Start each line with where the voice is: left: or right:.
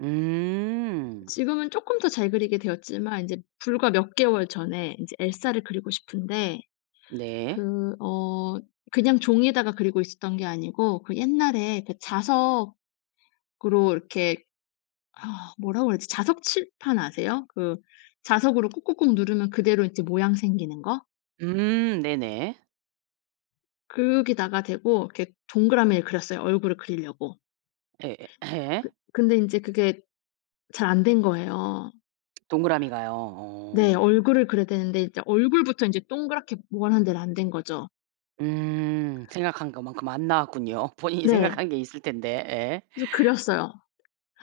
right: 음.
left: 지금은 조금 더 잘 그리게 되었지만 이제 불과 몇 개월 전에 이제 엘사를 그리고 싶은데
right: 네.
left: 그 어 그냥 종이에다가 그리고 있었던 게 아니고 그 옛날에 그 자석으로 이렇게 어 뭐라고 해야지? 자석 칠판 아세요? 그 자석으로 꾹꾹꾹 누르면 그대로 이제 모양 생기는 거.
right: 음 네네.
left: 거기다가 대고 이렇게 동그라미를 그렸어요. 얼굴을 그리려고.
right: 예예 예.
left: 그 근데 이제 그게 잘 안 된 거예요.
right: 동그라미가요.
left: 네
right: 어.
left: 얼굴을 그려야 되는데 이제 얼굴부터 인제 동그랗게 원하는 대로 안 된 거죠.
right: 음 생각한 것 만큼 안 나왔군요. 본인이
left: 네.
right: 생각한 게 있을 텐데. 예.
left: 그래서 그렸어요.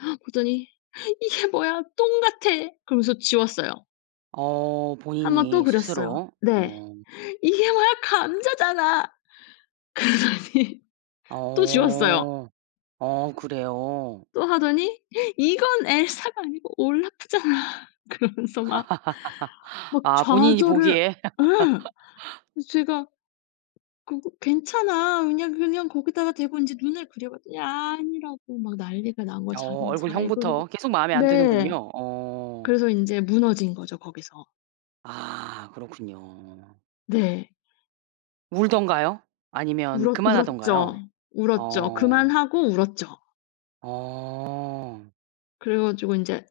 left: 그랬더니 "이게 뭐야 똥같아." 그러면서 지웠어요.
right: 어
left: 1 번 또
right: 본인이
left: 그렸어요.
right: 스스로
left: 네.
right: 어.
left: "이게 뭐야. 감자잖아." 그러더니 또 지웠어요.
right: 어. 어 그래요?
left: 또 하더니 "이건 엘사가 아니고 올라프잖아." 그러면서 막 막
right: 아 본인이
left: 좌절을
right: 보기에.
left: 예. 제가 "그거 괜찮아. 그냥 그냥 거기다가 대고 이제 눈을 그려봐." 그랬더니 아니라고 막 난리가 난 거예요.
right: 어
left: 자기는 잘 그리고
right: 얼굴형부터 계속 마음에 안
left: 네.
right: 드는군요. 어.
left: 그래서 인제 무너진거죠. 거기서.
right: 아 그렇군요.
left: 네.
right: 울던가요? 아니면
left: 울었 울었죠.
right: 그만하던가요?
left: 울었죠.
right: 어.
left: 그만하고 울었죠.
right: 어.
left: 그래가지고 이제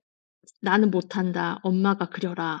left: "나는 못한다. 엄마가 그려라."